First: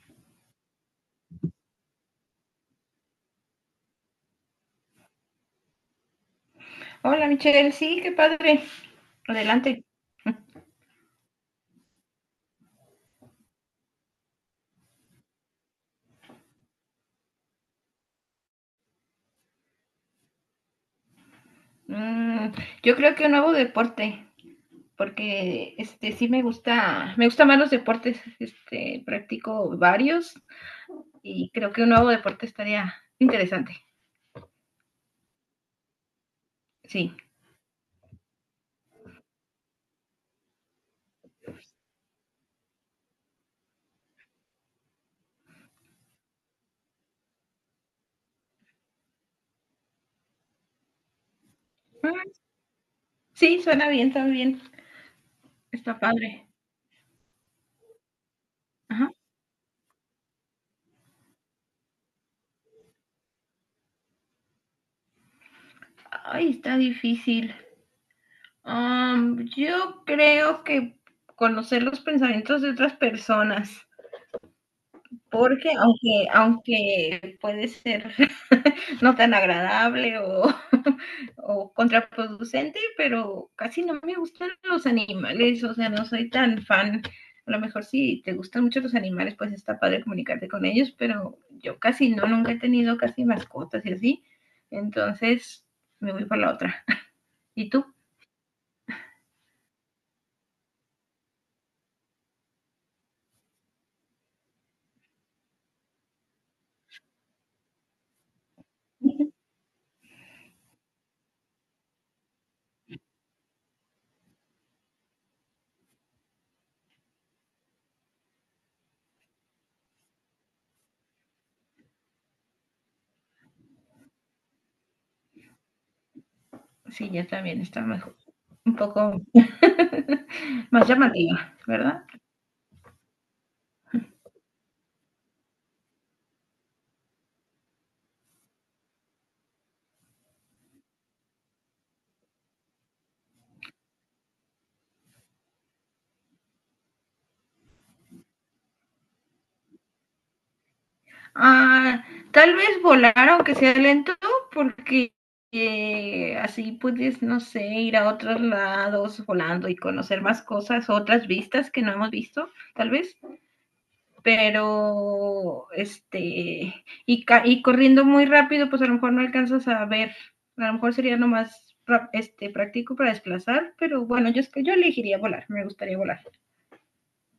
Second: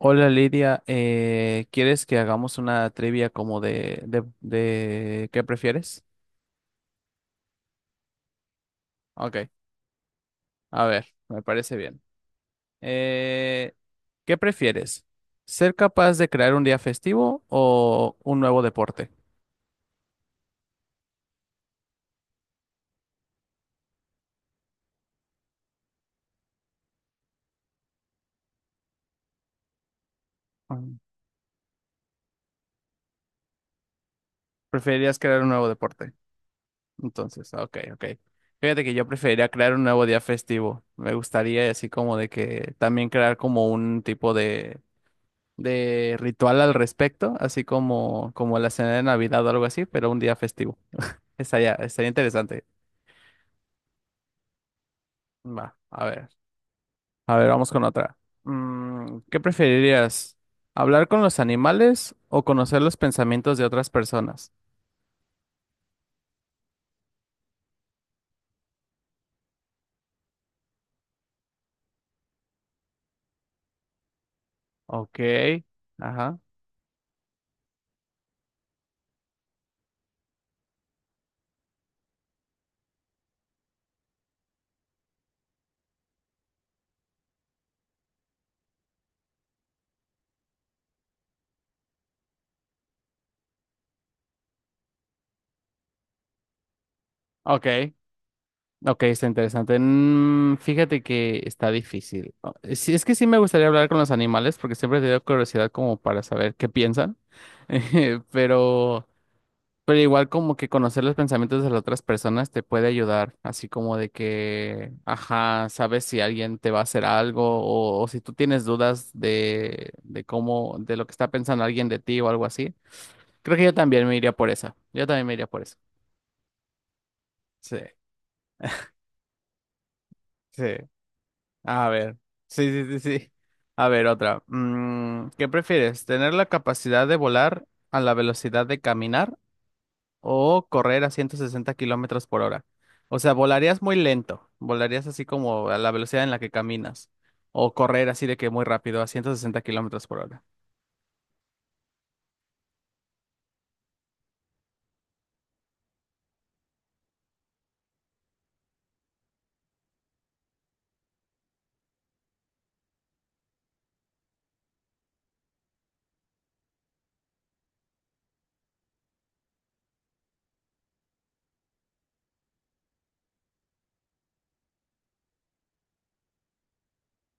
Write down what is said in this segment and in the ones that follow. Hola Lidia, ¿quieres que hagamos una trivia como de qué prefieres? Hola Michelle, sí, qué padre. Ok, Adelante. a ver, me parece bien. Eh, ¿Qué prefieres? ¿Ser capaz de crear un día festivo o un nuevo deporte? Mm, yo creo que un nuevo deporte, porque este sí me gusta, me gustan más los deportes, este, practico varios Mm. y creo que un nuevo deporte estaría interesante. Preferirías crear un nuevo deporte. Sí. Entonces, ok, ok. Fíjate que yo preferiría crear un nuevo día festivo. Me gustaría así como de que también crear como un tipo de ritual al respecto, así como la cena de Navidad o algo así, pero un día festivo. Estaría Mm. interesante. Sí, suena bien también. Va, Está a ver. padre. A ver, vamos con otra. Ajá. ¿Qué preferirías? ¿Hablar con los animales o conocer los pensamientos de otras personas? Ay, está difícil. Yo creo que conocer los pensamientos de otras personas, Ok, porque aunque, ajá. aunque puede ser no tan agradable o, o, contraproducente, pero casi no me gustan los animales, o sea, no soy tan fan. A lo mejor si te gustan mucho los animales, pues está padre comunicarte con ellos, pero yo casi no, nunca he tenido casi mascotas y así. Entonces me voy por la otra. Ok, ¿Y tú? ok, está interesante. Fíjate que está difícil. Sí, es que sí me gustaría hablar con los animales porque siempre he tenido curiosidad como para saber qué piensan. Pero igual como que conocer los pensamientos de las otras personas te puede ayudar, así como de que, ajá, sabes si alguien te va a hacer algo o si tú tienes dudas de cómo, de lo que está pensando alguien de ti o algo así. Creo que yo también me iría por esa. Yo también me iría por eso. Sí, ya también Sí, está mejor, un poco sí. más llamativa, A ¿verdad? ver. Sí, sí, sí, sí. A ver, otra. ¿Qué prefieres? ¿Tener la capacidad de volar a la velocidad de caminar o correr a 160 kilómetros por hora? O sea, volarías muy lento. Volarías así como a la velocidad en la que caminas. O correr así de que muy rápido a 160 kilómetros por hora. Ah, tal vez volar, aunque sea lento, porque así puedes, no sé, ir a otros lados volando y conocer más cosas, otras vistas que no hemos visto, tal vez. Pero, este, y, y corriendo muy rápido, pues a lo mejor no alcanzas a ver. A lo mejor sería lo más este, práctico para desplazar, pero bueno, yo, es que yo elegiría volar, me gustaría volar,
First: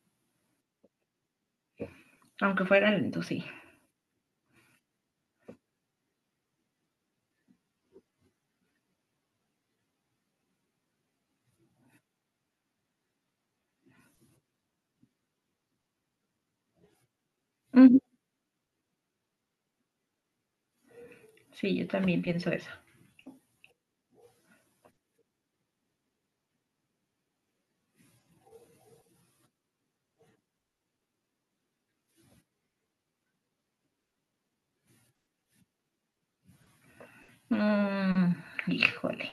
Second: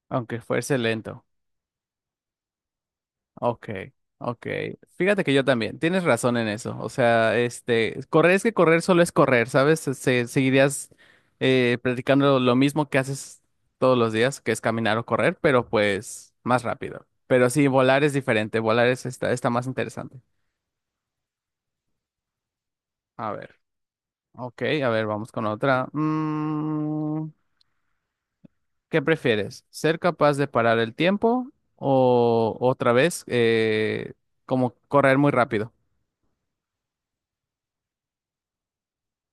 Aunque fuese lento. aunque fuera lento, sí. Ok, ok. Fíjate que yo también. Tienes razón en eso. O sea, este, correr es que correr solo es correr, ¿sabes? Seguirías practicando lo mismo que haces todos los días, que es caminar o correr, pero pues más rápido. Pero sí, Ujú. volar es diferente. Volar es, está más interesante. Sí, yo también pienso eso. A ver. Ok, a ver, vamos con otra. ¿Qué prefieres? ¿Ser capaz de parar el tiempo o otra vez como correr muy rápido? Mm, híjole.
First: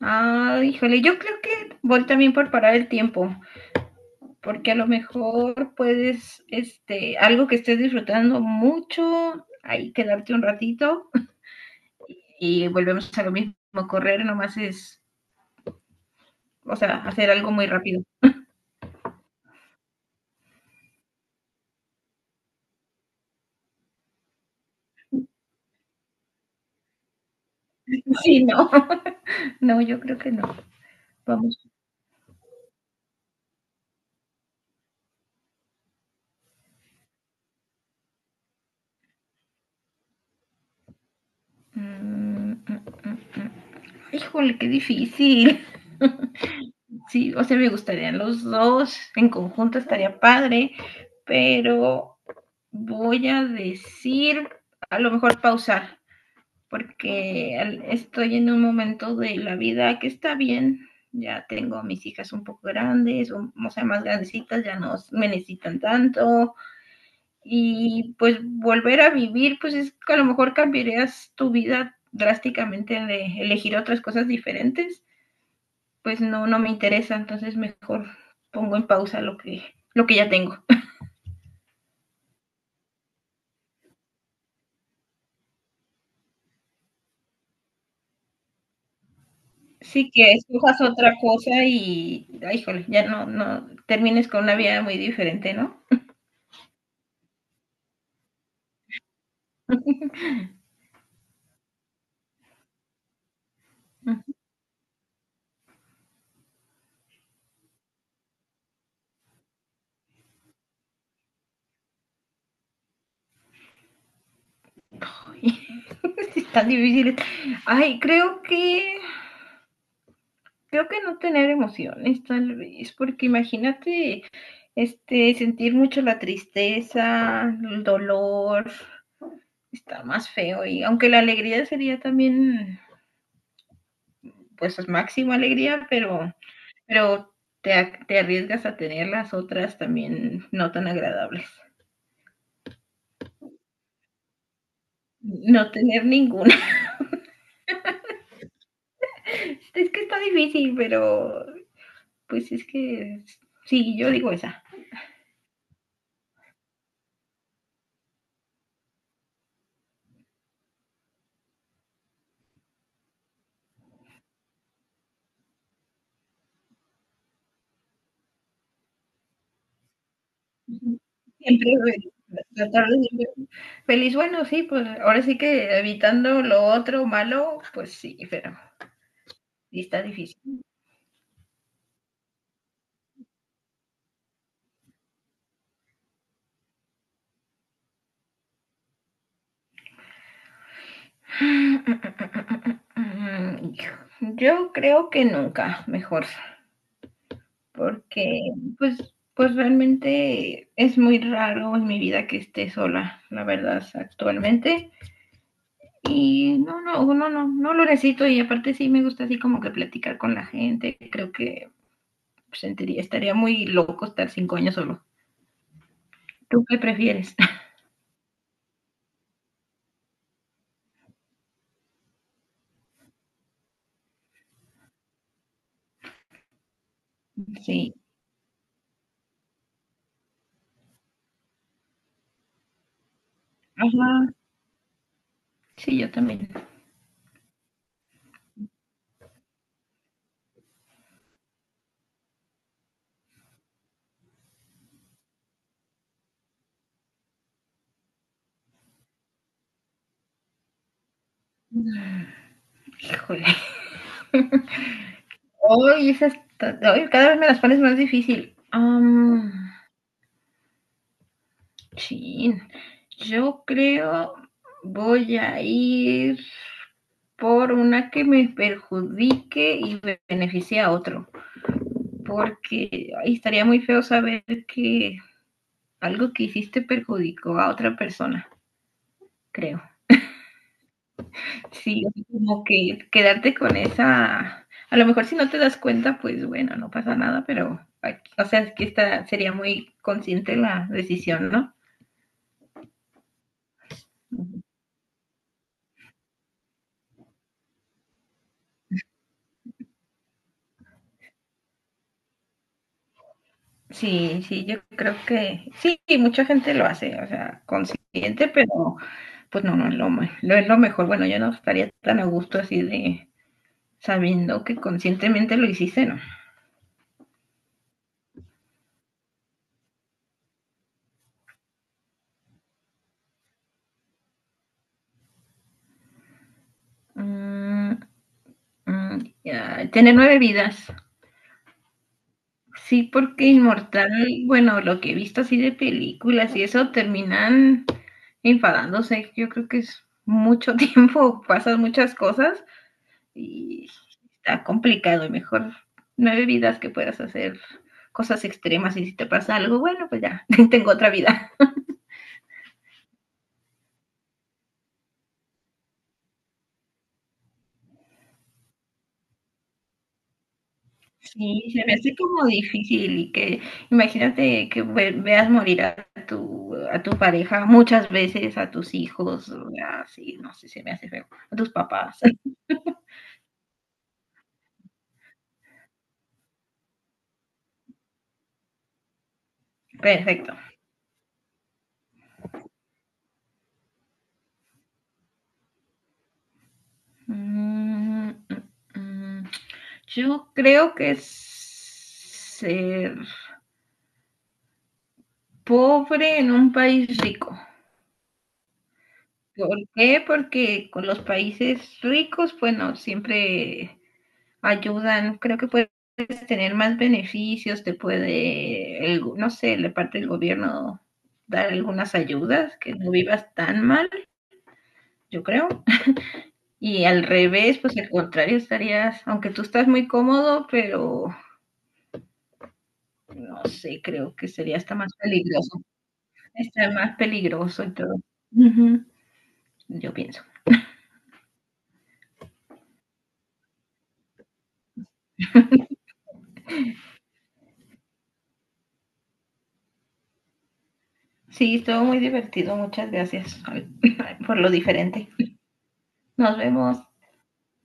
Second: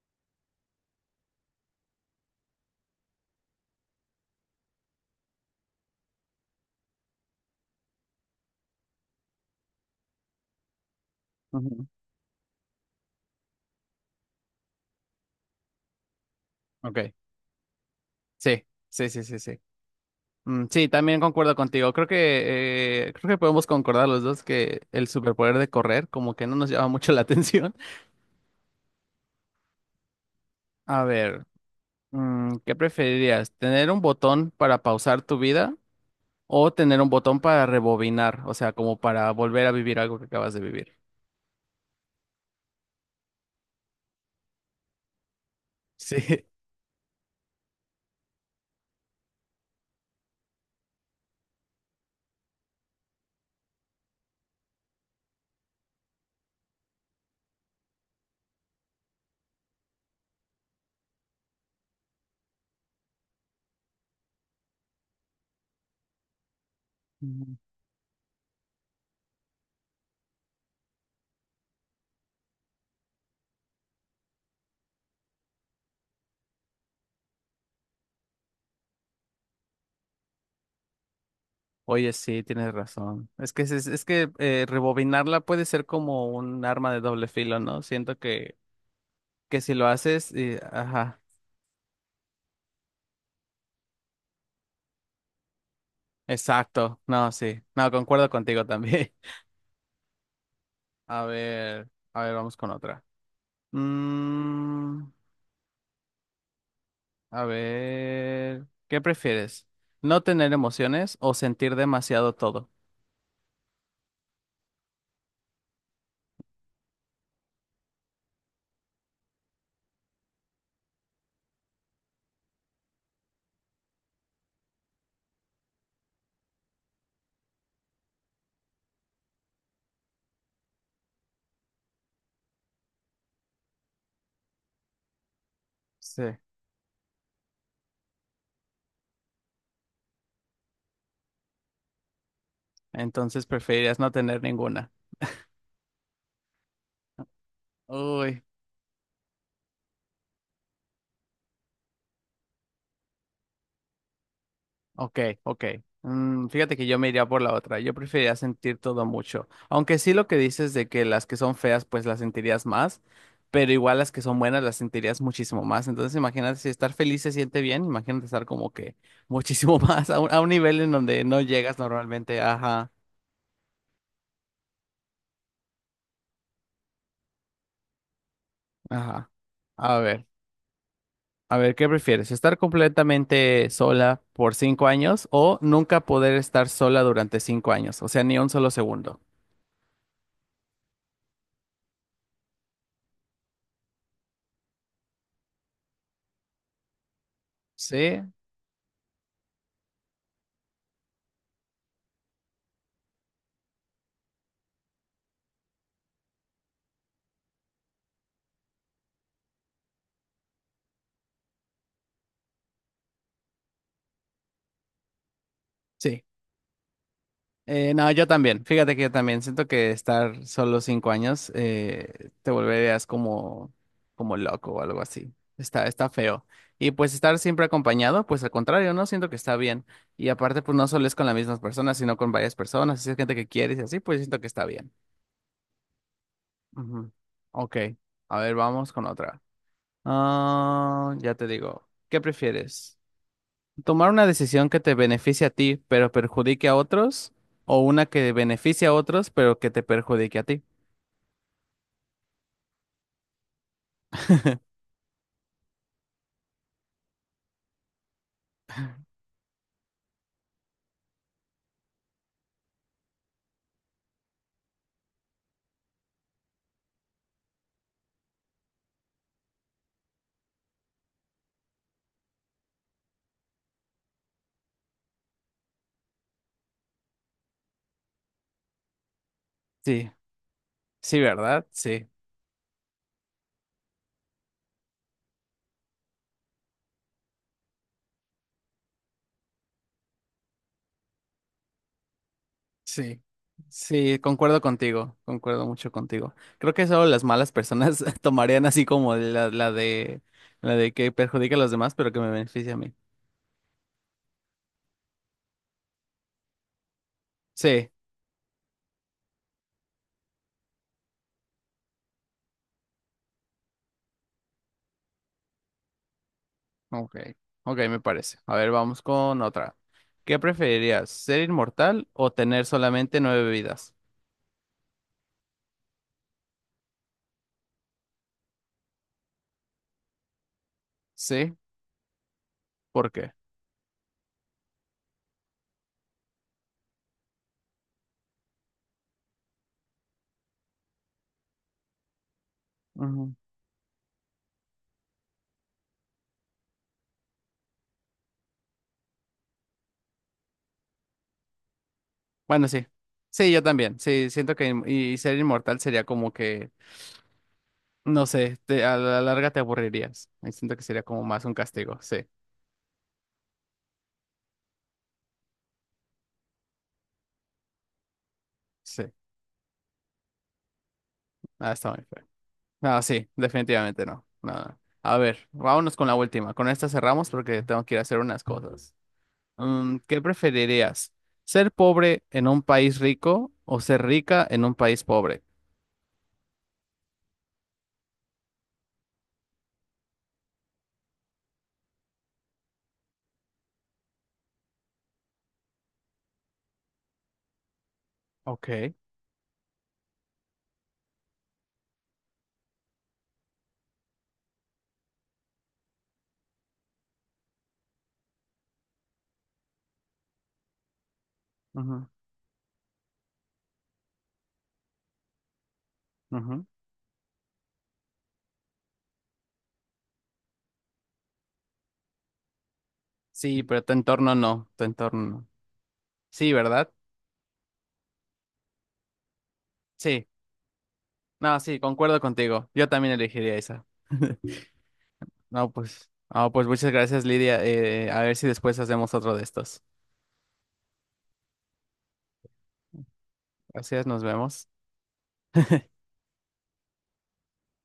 Ah, híjole, yo creo que voy también por parar el tiempo, porque a lo mejor puedes, este, algo que estés disfrutando mucho, ahí quedarte un ratito Ujú. y volvemos a lo mismo, correr nomás es, o sea, Ok, hacer algo muy rápido. sí, sí, sí, sí, sí. Mm, sí, también concuerdo contigo. Creo que podemos concordar los dos que el superpoder de correr como que no nos llama mucho la atención. Sí, no, no, yo creo que no. A ver, Vamos. ¿Qué preferirías? ¿Tener un botón para pausar tu vida? ¿O tener un botón para rebobinar, o sea, como para volver a vivir algo que acabas de vivir? Mm, mm, mm, mm. Híjole, qué difícil. Sí. Sí, o sea, me gustarían los dos, en conjunto estaría padre, pero voy a decir, a lo mejor pausar, porque estoy en un momento de la vida que está bien, ya tengo a mis hijas un poco grandes, o sea, más grandecitas, ya no me necesitan tanto, Ujú. y pues volver a vivir, pues es que a lo mejor cambiarías tu vida drásticamente de elegir otras cosas diferentes, pues no, no me interesa, entonces mejor pongo en pausa lo que ya tengo. Oye, sí, tienes razón. Es que, rebobinarla puede ser como un arma de doble filo, ¿no? Siento que si lo Sí, haces, que escojas otra ajá, cosa y, ay, híjole, ya no, no, termines con una vida muy diferente, ¿no? exacto. No, sí. No, concuerdo contigo también. A ver, vamos con otra. Mm, a ver, ¿qué prefieres? ¿No tener emociones o sentir demasiado todo? Es tan difícil. Ay, creo que no tener emociones, tal vez, porque imagínate, este, sentir mucho la tristeza, el dolor, está más feo y aunque la alegría sería también, pues, máxima alegría, Sí. pero te, te arriesgas a tener las otras también no tan agradables. Entonces preferirías no tener ninguna. No tener ninguna. Uy, Es que está difícil, pero pues es que sí, yo digo esa. ok, ok. Fíjate que yo me iría por la otra. Yo preferiría sentir todo mucho. Aunque sí lo que dices de que las que son feas, pues las sentirías más, pero igual las que son buenas las sentirías muchísimo más. Entonces imagínate si estar feliz se siente bien, imagínate estar como que muchísimo más a un nivel en Ujú. donde no Siempre llegas normalmente. bueno, tratar Ajá, de siempre feliz, bueno, sí, pues ahora sí que evitando lo otro malo, pues sí, pero ajá. sí A está ver. difícil. A ver, ¿qué prefieres? ¿Estar completamente sola por 5 años o nunca poder estar sola durante 5 años? O sea, ni un solo segundo. Yo creo que nunca, mejor. Sí, Porque pues, pues realmente es muy raro en mi vida que esté sola, la verdad, actualmente. Y no, no, no, no, no lo necesito y aparte sí me gusta así como que platicar con la gente. Creo que sentiría, estaría muy loco estar 5 años solo. sí. ¿Tú qué prefieres? No, yo también. Fíjate que yo también siento que estar solo 5 años te volverías como, como loco o algo así. Está feo. Y pues estar siempre Sí. acompañado, pues al contrario, ¿no? Siento que está bien. Y aparte, pues no solo es con las mismas personas, sino con varias personas. Si es gente que quieres y así, Ajá. pues siento que está bien. Sí, yo también. Ujú. Ok. A ver, vamos con otra. Ah, ya te digo, ¿qué prefieres? ¿Tomar una decisión que te beneficie a ti, pero perjudique a otros? ¿O una que beneficie a otros, pero que te perjudique a ti? Híjole. Hoy esas, hoy cada vez me las pones más difícil. Chin, yo creo voy a ir por una que me perjudique y beneficie a otro, porque ay, estaría muy feo saber que algo que hiciste perjudicó a otra persona, creo. Sí, sí, ¿verdad? Sí, Sí, como que quedarte con esa, a lo mejor si no te das cuenta, pues bueno, no pasa nada, pero, o sea, es que esta sería muy consciente la decisión, ¿no? sí, sí, concuerdo contigo, concuerdo mucho contigo. Creo que solo las malas personas tomarían así como la de que perjudique a los demás, pero que me beneficie a mí. Sí, sí, yo creo que sí, mucha gente lo hace, o sea, Sí. consciente, pero pues no, no es lo, no es lo mejor. Bueno, yo no estaría tan a gusto así de sabiendo que conscientemente lo hiciste, ¿no? Ok, ok, me parece. A ver, vamos con otra. ¿Qué preferirías, ser inmortal o tener solamente nueve vidas? Mm, mm, ya, tiene nueve vidas. Sí, Sí, ¿por qué? porque inmortal, bueno, lo que he visto así de películas y eso terminan enfadándose. Yo creo que es mucho tiempo, pasan muchas cosas Ujú. y está complicado y mejor nueve vidas que puedas hacer cosas extremas y si te pasa algo, bueno, pues ya, tengo otra vida. Bueno, sí. Sí, yo también. Sí, siento que y ser inmortal sería como que, no sé, a la larga te aburrirías. Y siento que sería como más un Sí, se me castigo. Sí, hace como difícil y que imagínate que veas morir a tu pareja muchas veces, a tus sí. hijos, o sea, sí, no sé, se me hace feo, a tus Ah, está muy papás. feo. No, sí, definitivamente no. No, no. A ver, vámonos con la última. Con esta cerramos porque tengo que ir a hacer unas cosas. ¿Qué Perfecto. preferirías? ¿Ser pobre en un país rico o ser rica en un país pobre? Mm, mm, mm. Yo creo que es ser pobre en un país rico. Ok. ¿Por qué? Porque con los países ricos, bueno, siempre ayudan, creo que puedes tener más beneficios, te puede, no sé, la parte del gobierno dar Ujú, algunas ayudas, que no vivas tan mal, yo creo. ujú. Y al revés, pues al contrario, estarías, aunque tú estás muy cómodo, pero Sí, no pero tu sé, entorno creo que no, sería tu hasta más entorno no. peligroso, Sí, está ¿verdad? más peligroso y todo. Ujú, yo Sí. pienso. No, sí, concuerdo contigo. Yo también elegiría esa. No, pues, no, pues muchas gracias, Lidia. A ver si después hacemos otro de estos. Sí, estuvo muy divertido. Muchas gracias Gracias, nos por vemos. lo diferente. Nos vemos.